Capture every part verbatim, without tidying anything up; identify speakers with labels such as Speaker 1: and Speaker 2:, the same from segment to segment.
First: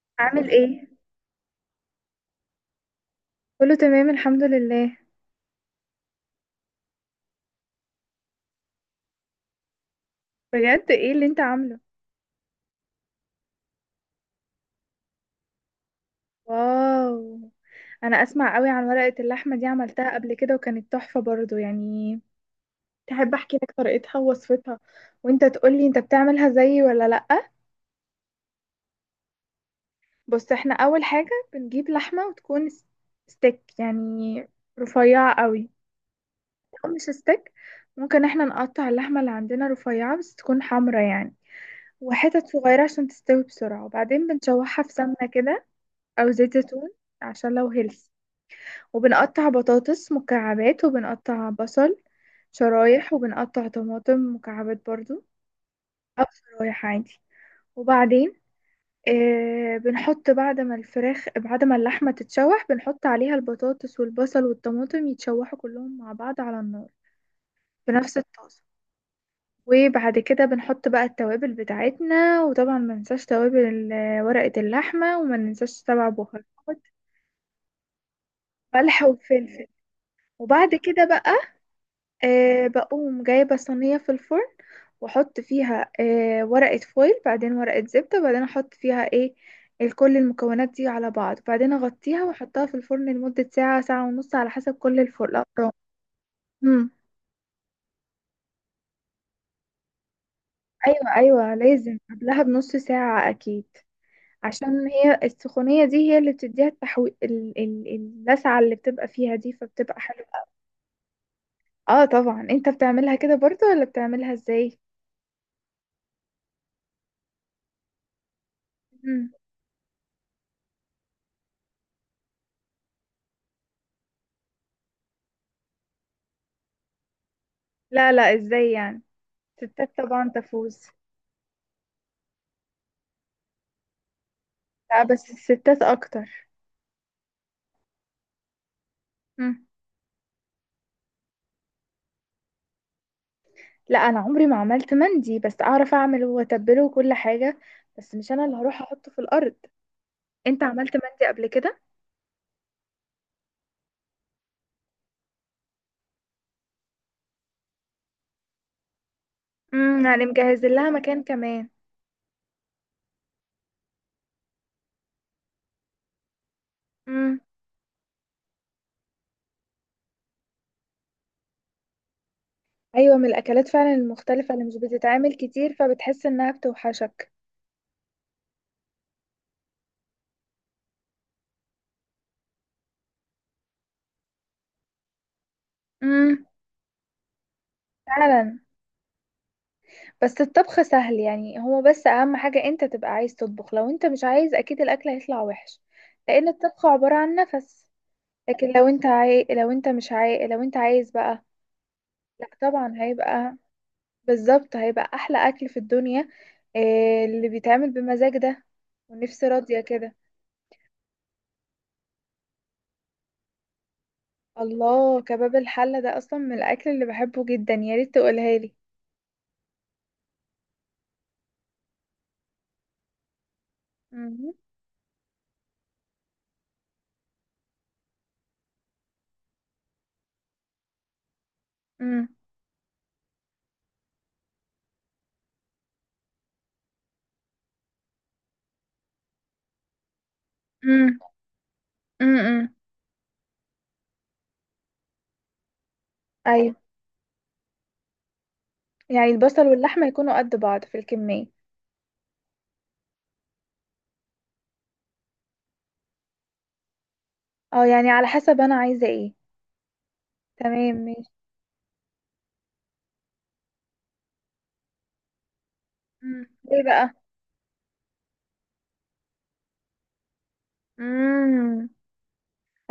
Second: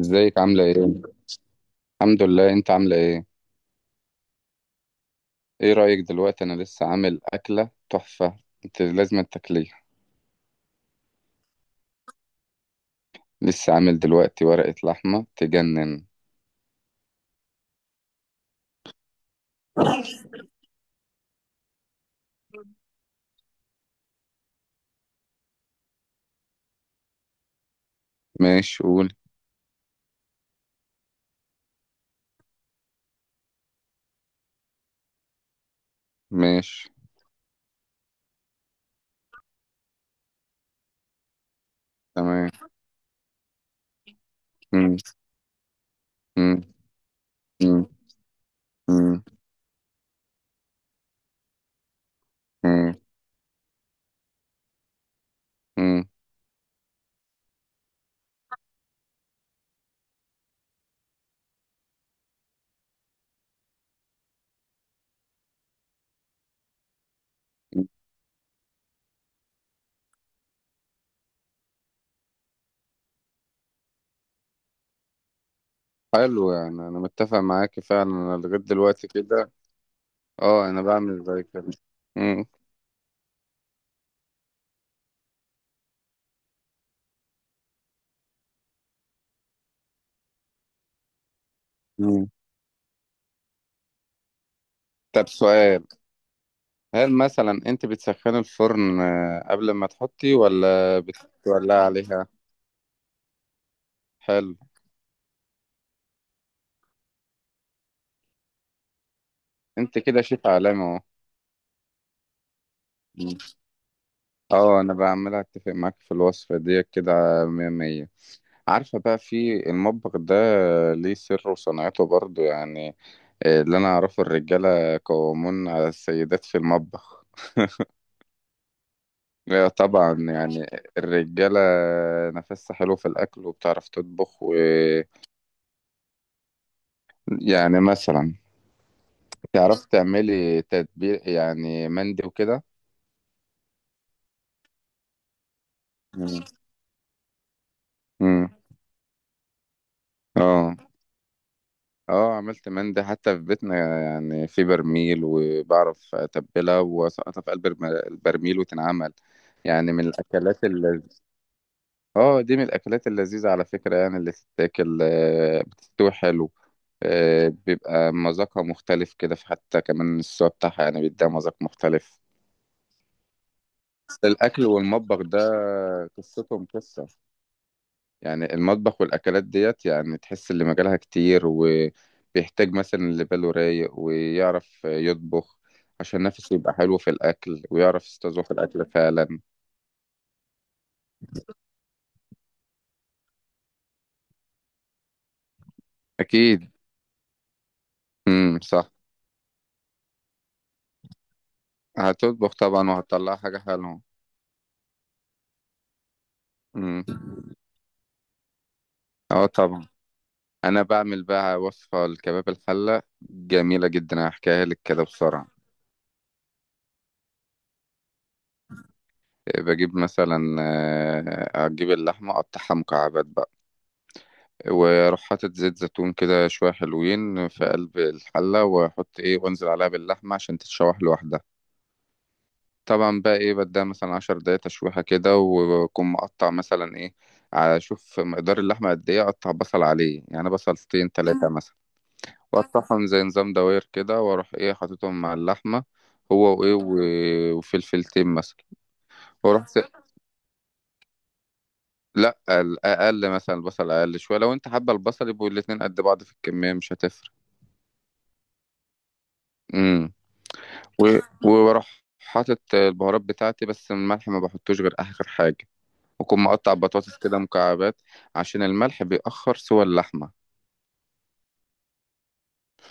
Speaker 1: ازيك
Speaker 2: عامل
Speaker 1: عاملة
Speaker 2: ايه.
Speaker 1: ايه؟ الحمد لله. انت عاملة ايه؟
Speaker 2: كله تمام الحمد لله.
Speaker 1: ايه رأيك دلوقتي، انا لسه عامل اكلة تحفة. انت لازم تاكليها.
Speaker 2: بجد ايه اللي انت عامله؟
Speaker 1: لسه عامل دلوقتي ورقة لحمة تجنن.
Speaker 2: واو. انا اسمع قوي عن ورقة اللحمة دي، عملتها قبل كده وكانت تحفة برضو يعني. تحب احكي لك طريقتها ووصفتها وانت تقولي انت بتعملها زيي ولا لأ؟
Speaker 1: ماشي قول.
Speaker 2: بص، احنا اول حاجة بنجيب لحمة وتكون س- ستيك يعني، رفيعة قوي.
Speaker 1: ماشي
Speaker 2: او مش ستيك، ممكن احنا نقطع اللحمة اللي عندنا رفيعة بس تكون حمرا يعني، وحتت
Speaker 1: تمام.
Speaker 2: صغيرة عشان تستوي بسرعة. وبعدين بنشوحها في
Speaker 1: مم.
Speaker 2: سمنة كده، او زيت
Speaker 1: مم.
Speaker 2: زيتون عشان لو
Speaker 1: مم.
Speaker 2: هيلث.
Speaker 1: مم.
Speaker 2: وبنقطع بطاطس مكعبات، وبنقطع بصل
Speaker 1: مم.
Speaker 2: شرايح، وبنقطع طماطم مكعبات برضو،
Speaker 1: مم.
Speaker 2: او شرايح عادي. وبعدين آه بنحط بعد ما الفراخ بعد ما اللحمة تتشوح بنحط عليها البطاطس والبصل والطماطم يتشوحوا كلهم مع بعض على النار، في نفس الطاسة. وبعد كده بنحط بقى التوابل بتاعتنا، وطبعا ما ننساش توابل ال- ورقة اللحمة، وما ننساش سبع بهارات،
Speaker 1: حلو، يعني انا متفق معاكي فعلا، انا لغاية
Speaker 2: ملح
Speaker 1: دلوقتي كده.
Speaker 2: وفلفل.
Speaker 1: اه
Speaker 2: وبعد
Speaker 1: انا
Speaker 2: كده
Speaker 1: بعمل
Speaker 2: بقى
Speaker 1: زي كده. مم.
Speaker 2: أه بقوم جايبة صينية في الفرن، واحط فيها أه ورقة فويل، بعدين ورقة زبدة، بعدين احط فيها ايه، ال- كل المكونات دي على بعض، بعدين اغطيها
Speaker 1: مم.
Speaker 2: واحطها في الفرن لمدة ساعة ساعة ونص على حسب كل
Speaker 1: طب
Speaker 2: الفرن الأفران.
Speaker 1: سؤال،
Speaker 2: مم.
Speaker 1: هل مثلا انت بتسخني الفرن آه، قبل ما تحطي ولا
Speaker 2: ايوه ايوه،
Speaker 1: بتولعي
Speaker 2: لازم
Speaker 1: عليها؟
Speaker 2: قبلها بنص ساعة اكيد.
Speaker 1: حلو.
Speaker 2: عشان هي السخونية دي هي اللي بتديها التحوي ال- ال- اللسعة اللي بتبقى فيها دي،
Speaker 1: انت
Speaker 2: فبتبقى
Speaker 1: كده
Speaker 2: حلوة.
Speaker 1: شيف عالمي اهو.
Speaker 2: اه طبعا. انت بتعملها كده
Speaker 1: مم.
Speaker 2: برضو ولا بتعملها ازاي؟
Speaker 1: اه انا بقى عمال اتفق معاك في الوصفه ديت كده. مية مية. عارفه بقى
Speaker 2: مم.
Speaker 1: في المطبخ ده ليه سر وصنعته برضو يعني. آه، اللي انا اعرفه الرجاله قوامون على السيدات في المطبخ.
Speaker 2: لا لا، ازاي يعني؟
Speaker 1: لا
Speaker 2: ستات
Speaker 1: طبعا
Speaker 2: طبعا
Speaker 1: يعني.
Speaker 2: تفوز.
Speaker 1: الرجاله نفسها حلو في الاكل وبتعرف تطبخ
Speaker 2: لا،
Speaker 1: ويعني،
Speaker 2: بس الستات اكتر.
Speaker 1: مثلا
Speaker 2: مم.
Speaker 1: تعرف تعملي تتبيل يعني مندي وكده.
Speaker 2: لا، انا عمري ما عملت مندي، بس اعرف اعمله
Speaker 1: مم.
Speaker 2: واتبله وكل حاجه، بس مش انا
Speaker 1: مم.
Speaker 2: اللي هروح احطه في الارض. انت
Speaker 1: اه.
Speaker 2: عملت مندي قبل كده؟
Speaker 1: اه عملت مندي حتى في بيتنا، يعني في برميل وبعرف اتبلها واسقطها في قلب الم- البرميل وتنعمل. يعني
Speaker 2: امم،
Speaker 1: من
Speaker 2: يعني مجهز
Speaker 1: الاكلات
Speaker 2: لها
Speaker 1: اللي،
Speaker 2: مكان كمان.
Speaker 1: اه دي من الاكلات اللذيذه على فكره، يعني اللي تتاكل آه، بتستوي حلو.
Speaker 2: امم،
Speaker 1: آه، بيبقى مذاقها مختلف كده، في حتى كمان السوا بتاعها يعني بيديها مذاق مختلف.
Speaker 2: ايوه من الاكلات فعلا المختلفه اللي
Speaker 1: الاكل
Speaker 2: مش
Speaker 1: والمطبخ
Speaker 2: بتتعمل
Speaker 1: ده
Speaker 2: كتير، فبتحس انها
Speaker 1: قصتهم قصه.
Speaker 2: بتوحشك.
Speaker 1: يعني المطبخ والأكلات ديت، يعني تحس اللي مجالها كتير وبيحتاج مثلا اللي باله رايق ويعرف يطبخ، عشان
Speaker 2: امم.
Speaker 1: نفسه يبقى حلو في الأكل ويعرف يستذوق
Speaker 2: فعلا.
Speaker 1: الأكل فعلا.
Speaker 2: بس الطبخ سهل يعني، هو بس اهم حاجه انت تبقى عايز تطبخ، لو انت مش عايز اكيد الاكل هيطلع وحش. لان
Speaker 1: أكيد.
Speaker 2: الطبخ عباره عن نفس.
Speaker 1: امم،
Speaker 2: لكن لو
Speaker 1: صح.
Speaker 2: انت عاي... لو انت مش عاي... لو انت عايز بقى، لا
Speaker 1: هتطبخ طبعا
Speaker 2: طبعا
Speaker 1: وهتطلع
Speaker 2: هيبقى،
Speaker 1: حاجة حلوة.
Speaker 2: بالظبط هيبقى احلى اكل في الدنيا.
Speaker 1: امم.
Speaker 2: إيه اللي بيتعمل بمزاج ده
Speaker 1: اه
Speaker 2: ونفسي راضية
Speaker 1: طبعا.
Speaker 2: كده.
Speaker 1: أنا بعمل بقى وصفة الكباب الحلة جميلة جدا، هحكيها لك كده
Speaker 2: الله،
Speaker 1: بسرعة.
Speaker 2: كباب الحلة ده اصلا من الاكل اللي بحبه جدا، يا ريت تقولها لي.
Speaker 1: بجيب مثلا آه، هجيب اللحمة أقطعها مكعبات بقى،
Speaker 2: مم.
Speaker 1: واروح حاطط زيت زيتون كده شويه حلوين في قلب الحله، واحط ايه وانزل عليها باللحمه عشان تتشوح لوحدها.
Speaker 2: مم.
Speaker 1: طبعا بقى ايه بديها مثلا عشر دقايق تشويحه كده، واكون مقطع مثلا ايه على شوف مقدار اللحمه قد ايه، اقطع بصل عليه يعني بصلتين
Speaker 2: مم.
Speaker 1: تلاتة مثلا،
Speaker 2: مم.
Speaker 1: واقطعهم زي نظام دواير كده، واروح ايه حاططهم مع اللحمه هو وايه
Speaker 2: ايوه،
Speaker 1: و- وفلفلتين مثلا.
Speaker 2: يعني البصل
Speaker 1: واروح س...
Speaker 2: واللحمة يكونوا قد بعض في الكمية.
Speaker 1: لا، اقل مثلا، البصل اقل شويه لو انت حابه، البصل يبقوا الاتنين قد بعض في الكميه مش هتفرق.
Speaker 2: اه يعني على حسب انا عايزة ايه.
Speaker 1: امم.
Speaker 2: تمام
Speaker 1: و-
Speaker 2: ماشي.
Speaker 1: وبروح حاطط البهارات بتاعتي، بس الملح ما بحطوش غير آخر حاجة. وأكون
Speaker 2: مم.
Speaker 1: مقطع
Speaker 2: ايه بقى.
Speaker 1: بطاطس كده مكعبات، عشان الملح بيأخر سوى اللحمة.
Speaker 2: مم.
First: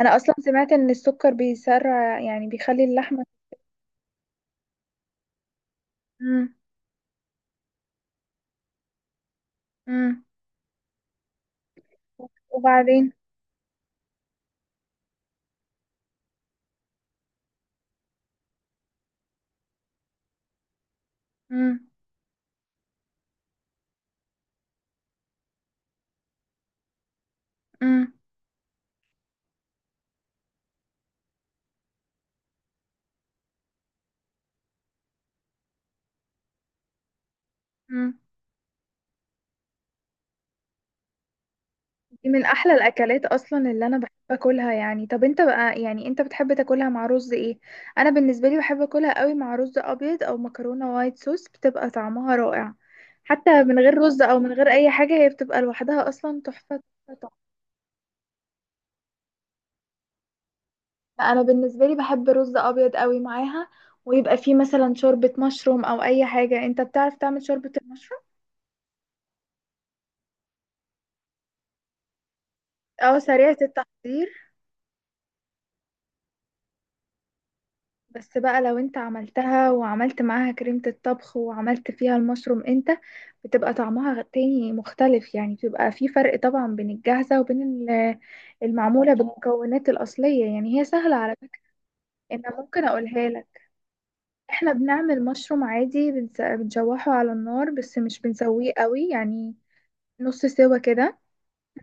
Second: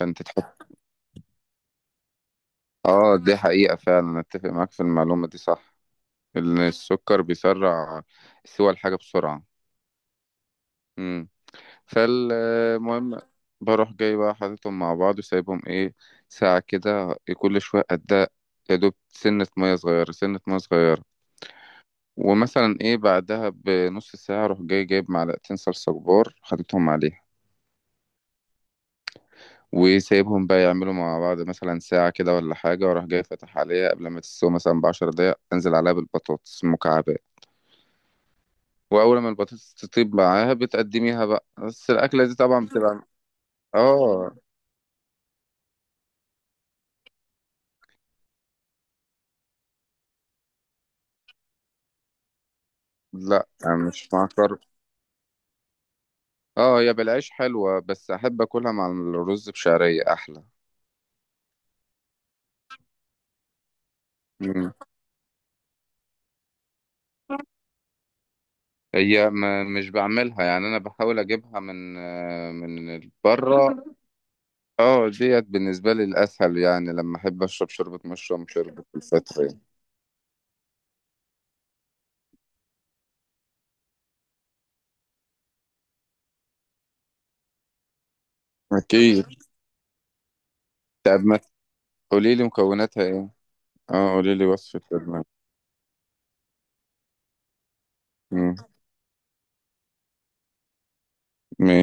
Speaker 2: انا اصلا
Speaker 1: تحط.
Speaker 2: سمعت ان السكر بيسرع، يعني بيخلي
Speaker 1: آه
Speaker 2: اللحمة.
Speaker 1: دي حقيقة فعلا، أتفق معاك في المعلومة دي صح.
Speaker 2: مم.
Speaker 1: إن السكر بيسرع سوى الحاجة بسرعة.
Speaker 2: مم.
Speaker 1: مم.
Speaker 2: وبعدين.
Speaker 1: فالمهم، بروح جاي بقى حاططهم مع بعض وسايبهم إيه ساعة كده، كل شوية أدق. يا دوب سنة مية صغيرة سنة مية صغيرة.
Speaker 2: مم.
Speaker 1: ومثلا ايه بعدها بنص ساعة اروح جاي جايب معلقتين صلصة كبار حاططهم عليها،
Speaker 2: مم.
Speaker 1: وسايبهم بقى يعملوا مع بعض مثلا ساعة كده ولا حاجة، واروح جاي فاتح عليها قبل ما تستوي مثلا بعشر دقايق انزل عليها بالبطاطس مكعبات.
Speaker 2: مم.
Speaker 1: واول ما البطاطس تطيب معاها بتقدميها بقى، بس الاكلة
Speaker 2: دي
Speaker 1: دي
Speaker 2: من
Speaker 1: طبعا
Speaker 2: احلى
Speaker 1: بتبقى.
Speaker 2: الاكلات اصلا اللي انا بحب
Speaker 1: اه.
Speaker 2: اكلها يعني. طب انت بقى يعني انت بتحب تاكلها مع رز ايه؟ انا بالنسبه لي بحب اكلها قوي مع رز ابيض او مكرونه وايت صوص، بتبقى طعمها رائع.
Speaker 1: لا،
Speaker 2: حتى من غير
Speaker 1: مش
Speaker 2: رز
Speaker 1: مع
Speaker 2: او من
Speaker 1: كرب.
Speaker 2: غير اي حاجه هي بتبقى لوحدها اصلا تحفه.
Speaker 1: اه هي
Speaker 2: تحفة،
Speaker 1: بالعيش
Speaker 2: تحفة.
Speaker 1: حلوة، بس احب اكلها مع الرز بشعرية احلى.
Speaker 2: لا، انا بالنسبه لي بحب رز ابيض قوي معاها، ويبقى فيه
Speaker 1: مم.
Speaker 2: مثلا شوربه مشروم او اي حاجه. انت بتعرف تعمل شوربه المشروم؟
Speaker 1: هي ما مش بعملها، يعني انا بحاول اجيبها من آه، من
Speaker 2: اه، سريعه
Speaker 1: بره.
Speaker 2: التحضير.
Speaker 1: اه ديت بالنسبة لي الأسهل، يعني لما أحب أشرب شوربة
Speaker 2: بس
Speaker 1: مشروم،
Speaker 2: بقى لو
Speaker 1: شوربة
Speaker 2: انت
Speaker 1: الفترة يعني.
Speaker 2: عملتها وعملت معاها كريمة الطبخ وعملت فيها المشروم انت، بتبقى طعمها غ- تاني مختلف، يعني بيبقى في فرق طبعا بين الجاهزة وبين ال- المعمولة
Speaker 1: أكيد.
Speaker 2: بالمكونات الأصلية. يعني هي سهلة
Speaker 1: طب
Speaker 2: على
Speaker 1: ما
Speaker 2: فكرة،
Speaker 1: قولي لي
Speaker 2: انا ممكن
Speaker 1: مكوناتها
Speaker 2: اقولها
Speaker 1: إيه؟
Speaker 2: لك.
Speaker 1: اه قولي لي
Speaker 2: احنا
Speaker 1: وصفة
Speaker 2: بنعمل
Speaker 1: شوربة.
Speaker 2: مشروم عادي، بنس- بنشوحه على النار بس مش
Speaker 1: مم.
Speaker 2: بنسويه قوي يعني، نص سوا كده،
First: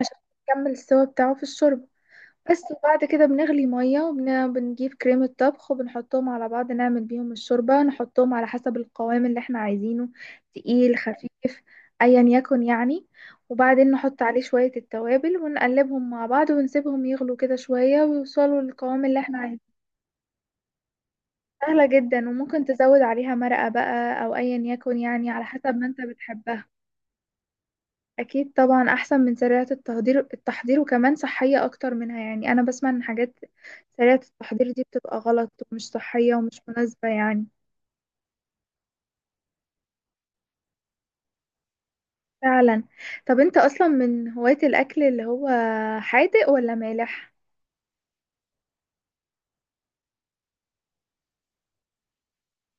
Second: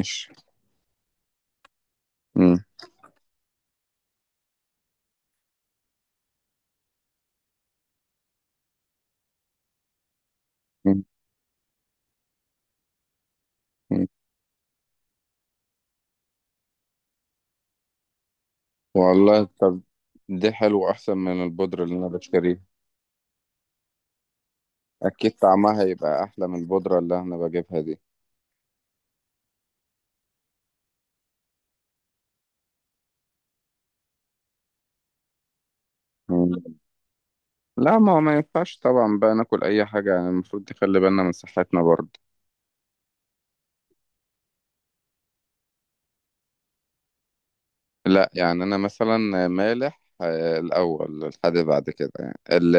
Speaker 2: عشان نكمل السوا بتاعه في الشوربة
Speaker 1: مم.
Speaker 2: بس. وبعد كده بنغلي مية وبنجيب كريمة طبخ وبنحطهم على بعض، نعمل بيهم الشوربة، نحطهم على حسب القوام اللي احنا عايزينه، تقيل
Speaker 1: مم.
Speaker 2: خفيف ايا يكن يعني. وبعدين
Speaker 1: مم.
Speaker 2: نحط عليه شوية التوابل ونقلبهم مع بعض ونسيبهم يغلوا كده شوية ويوصلوا للقوام اللي احنا
Speaker 1: والله
Speaker 2: عايزينه.
Speaker 1: طب دي حلوة أحسن من البودرة
Speaker 2: سهلة
Speaker 1: اللي أنا
Speaker 2: جدا،
Speaker 1: بشتريها.
Speaker 2: وممكن تزود عليها مرقة بقى او ايا يكن يعني،
Speaker 1: أكيد
Speaker 2: على حسب
Speaker 1: طعمها
Speaker 2: ما انت
Speaker 1: هيبقى أحلى من
Speaker 2: بتحبها.
Speaker 1: البودرة اللي أنا بجيبها دي.
Speaker 2: اكيد طبعا احسن من سريعة التحضير. التحضير وكمان صحية اكتر منها يعني. انا بسمع ان حاجات سريعة التحضير دي بتبقى غلط ومش صحية ومش
Speaker 1: مم.
Speaker 2: مناسبة يعني.
Speaker 1: لا، ما هو ما ينفعش طبعا بقى ناكل أي حاجة، يعني المفروض نخلي بالنا من صحتنا برضه.
Speaker 2: فعلا. طب انت اصلا من هواة الاكل اللي هو حادق ولا مالح؟
Speaker 1: لا يعني انا مثلا، مالح آه، الاول الحادق بعد كده، يعني ال-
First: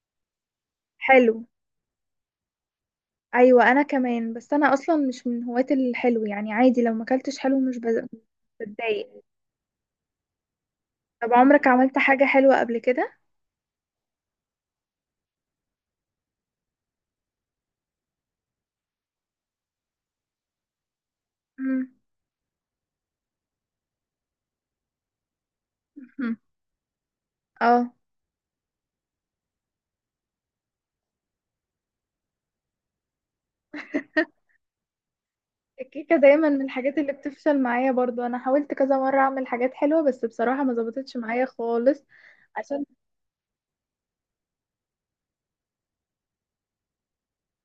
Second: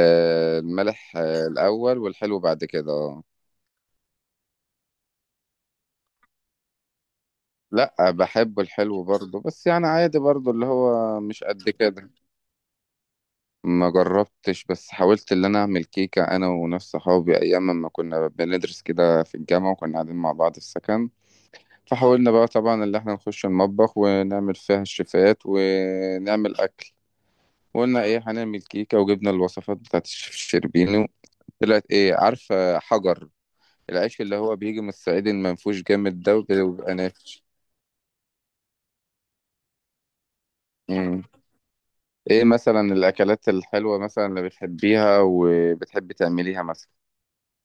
Speaker 1: المالح
Speaker 2: حلو.
Speaker 1: آه، الاول والحلو بعد كده اه.
Speaker 2: ايوه انا كمان، بس انا اصلا مش من هواة الحلو يعني، عادي لو ما اكلتش حلو مش بز-
Speaker 1: لا
Speaker 2: مش
Speaker 1: بحب الحلو
Speaker 2: بتضايق.
Speaker 1: برضه، بس يعني عادي برضه اللي هو
Speaker 2: طب
Speaker 1: مش
Speaker 2: عمرك
Speaker 1: قد
Speaker 2: عملت
Speaker 1: كده.
Speaker 2: حاجة حلوة قبل كده؟
Speaker 1: ما جربتش، بس حاولت اللي انا اعمل كيكة انا وناس صحابي ايام ما كنا بندرس كده في الجامعة وكنا قاعدين مع بعض في السكن.
Speaker 2: مم.
Speaker 1: فحاولنا بقى طبعا اللي احنا نخش المطبخ ونعمل فيها الشيفات ونعمل اكل.
Speaker 2: اه.
Speaker 1: وقلنا ايه هنعمل كيكة وجبنا الوصفات بتاعت الشيف الشربيني. طلعت ايه، عارفة؟ حجر. العيش اللي هو بيجي من الصعيد المنفوش
Speaker 2: الكيكة
Speaker 1: جامد ده،
Speaker 2: دايما من
Speaker 1: وبيبقى
Speaker 2: الحاجات اللي
Speaker 1: نافش.
Speaker 2: بتفشل معايا برضو، انا حاولت كذا مرة اعمل حاجات حلوة بس بصراحة ما ظبطتش
Speaker 1: مم.
Speaker 2: معايا خالص.
Speaker 1: ايه مثلا
Speaker 2: عشان
Speaker 1: الاكلات الحلوة مثلا اللي بتحبيها وبتحبي تعمليها مثلا؟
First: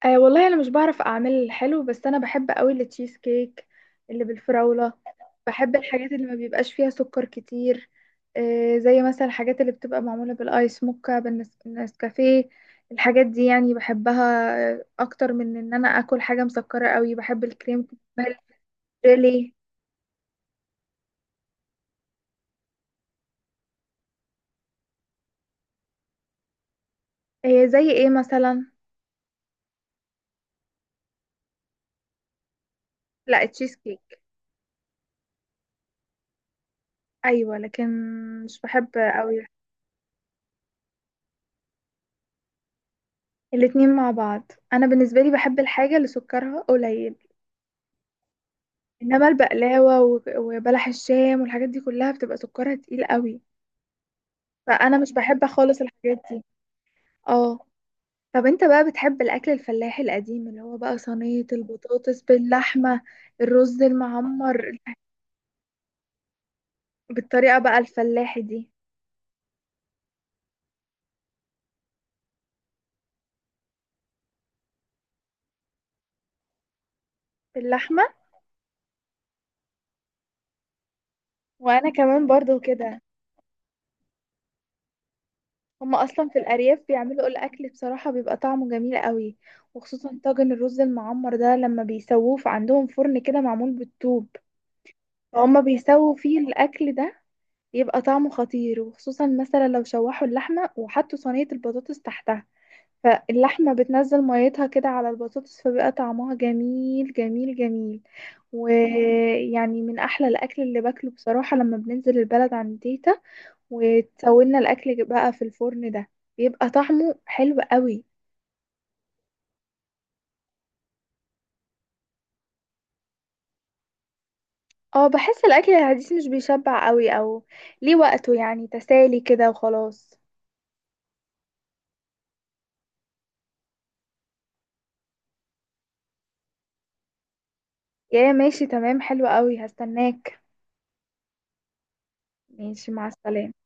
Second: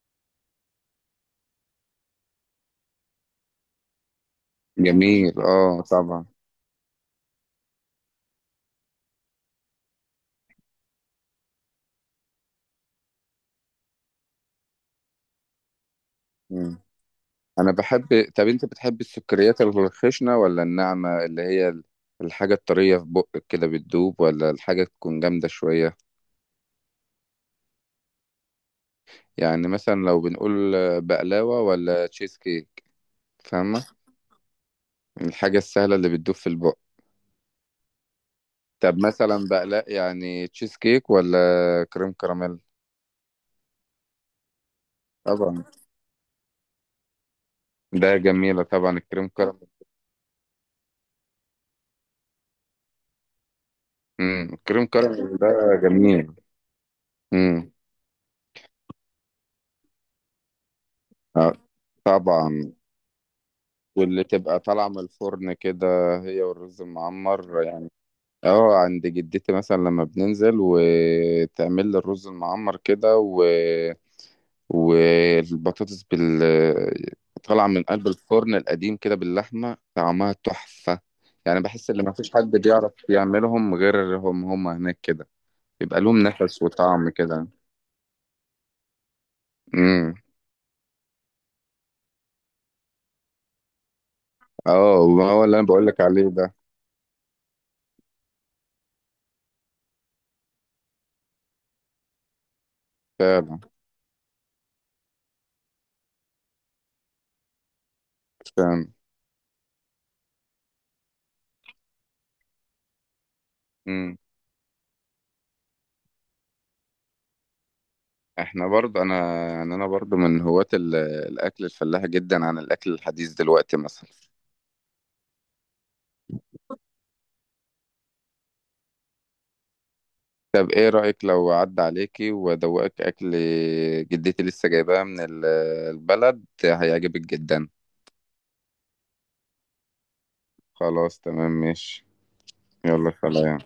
Speaker 2: آه والله انا مش بعرف اعمل الحلو، بس انا بحب قوي التشيز كيك اللي بالفراولة.
Speaker 1: جميل،
Speaker 2: بحب
Speaker 1: اه
Speaker 2: الحاجات اللي
Speaker 1: طبعا.
Speaker 2: ما بيبقاش فيها سكر كتير، آه زي مثلا الحاجات اللي بتبقى معمولة بالايس موكا، بالنس- بالنسكافيه. الحاجات دي يعني بحبها، آه، اكتر من ان انا اكل حاجة
Speaker 1: مم.
Speaker 2: مسكرة قوي. بحب
Speaker 1: انا
Speaker 2: الكريم،
Speaker 1: بحب،
Speaker 2: بحب
Speaker 1: طب انت بتحبي
Speaker 2: الجيلي.
Speaker 1: السكريات الخشنة ولا الناعمة، اللي هي الحاجة الطرية في بقك كده بتدوب، ولا الحاجة تكون جامدة شوية؟
Speaker 2: آه زي ايه مثلا؟
Speaker 1: يعني مثلا لو بنقول بقلاوة ولا تشيز كيك؟
Speaker 2: لا، التشيز
Speaker 1: فاهمة؟
Speaker 2: كيك.
Speaker 1: الحاجة السهلة اللي بتدوب في البق.
Speaker 2: ايوه لكن مش بحب
Speaker 1: طب
Speaker 2: قوي
Speaker 1: مثلا بقلاق، يعني تشيز كيك ولا كريم كراميل؟
Speaker 2: الاتنين مع بعض. انا بالنسبه لي بحب
Speaker 1: طبعا
Speaker 2: الحاجه اللي سكرها قليل.
Speaker 1: ده جميلة طبعا
Speaker 2: انما
Speaker 1: الكريم كراميل.
Speaker 2: البقلاوه و- وبلح الشام والحاجات دي كلها بتبقى سكرها تقيل قوي،
Speaker 1: امم، الكريم
Speaker 2: فانا مش
Speaker 1: كراميل
Speaker 2: بحب
Speaker 1: ده
Speaker 2: خالص الحاجات
Speaker 1: جميل.
Speaker 2: دي. اه.
Speaker 1: امم.
Speaker 2: طب انت بقى بتحب الاكل الفلاحي القديم اللي هو بقى صينيه
Speaker 1: آه،
Speaker 2: البطاطس
Speaker 1: طبعا.
Speaker 2: باللحمه، الرز
Speaker 1: واللي تبقى
Speaker 2: المعمر،
Speaker 1: طالعة من الفرن كده، هي والرز
Speaker 2: بالطريقه
Speaker 1: المعمر
Speaker 2: بقى
Speaker 1: يعني.
Speaker 2: الفلاحي دي؟
Speaker 1: اه عند جدتي مثلا لما بننزل وتعمل لي الرز المعمر كده، و والبطاطس بال طالعة من
Speaker 2: باللحمه،
Speaker 1: قلب الفرن القديم كده باللحمة، طعمها تحفة. يعني
Speaker 2: وانا
Speaker 1: بحس إن
Speaker 2: كمان
Speaker 1: مفيش حد
Speaker 2: برضو
Speaker 1: بيعرف
Speaker 2: كده.
Speaker 1: يعملهم غيرهم هم هناك كده، بيبقى
Speaker 2: هما
Speaker 1: لهم
Speaker 2: اصلا في
Speaker 1: نفس
Speaker 2: الارياف
Speaker 1: وطعم
Speaker 2: بيعملوا
Speaker 1: كده.
Speaker 2: الاكل بصراحه بيبقى طعمه جميل قوي،
Speaker 1: امم.
Speaker 2: وخصوصا طاجن الرز المعمر ده لما بيسووه في عندهم فرن كده معمول بالطوب.
Speaker 1: اه هو اللي
Speaker 2: فهم
Speaker 1: انا بقول لك
Speaker 2: بيسووا
Speaker 1: عليه
Speaker 2: فيه
Speaker 1: ده.
Speaker 2: الاكل ده يبقى طعمه خطير، وخصوصا مثلا لو شوحوا اللحمه وحطوا صينيه البطاطس تحتها،
Speaker 1: فعلا.
Speaker 2: فاللحمه بتنزل ميتها كده على البطاطس، فبيبقى طعمها جميل جميل جميل.
Speaker 1: فعلا.
Speaker 2: ويعني من احلى الاكل اللي باكله بصراحه، لما بننزل البلد عند تيتا
Speaker 1: امم.
Speaker 2: وتسوينا الاكل بقى في الفرن ده، بيبقى طعمه حلو قوي.
Speaker 1: احنا برضه انا، يعني انا برضه من هواة ال- الاكل الفلاحي جدا عن الاكل الحديث دلوقتي مثلا.
Speaker 2: اه، بحس الاكل الحديث مش بيشبع قوي، او ليه وقته يعني، تسالي كده وخلاص.
Speaker 1: طب ايه رأيك لو عدى عليكي وادوقك اكل جدتي لسه جايباه من ال- البلد هيعجبك جدا.
Speaker 2: يا ماشي تمام، حلو قوي، هستناك.
Speaker 1: خلاص تمام ماشي.
Speaker 2: ماشي، مع
Speaker 1: يلا
Speaker 2: السلامة.
Speaker 1: سلام.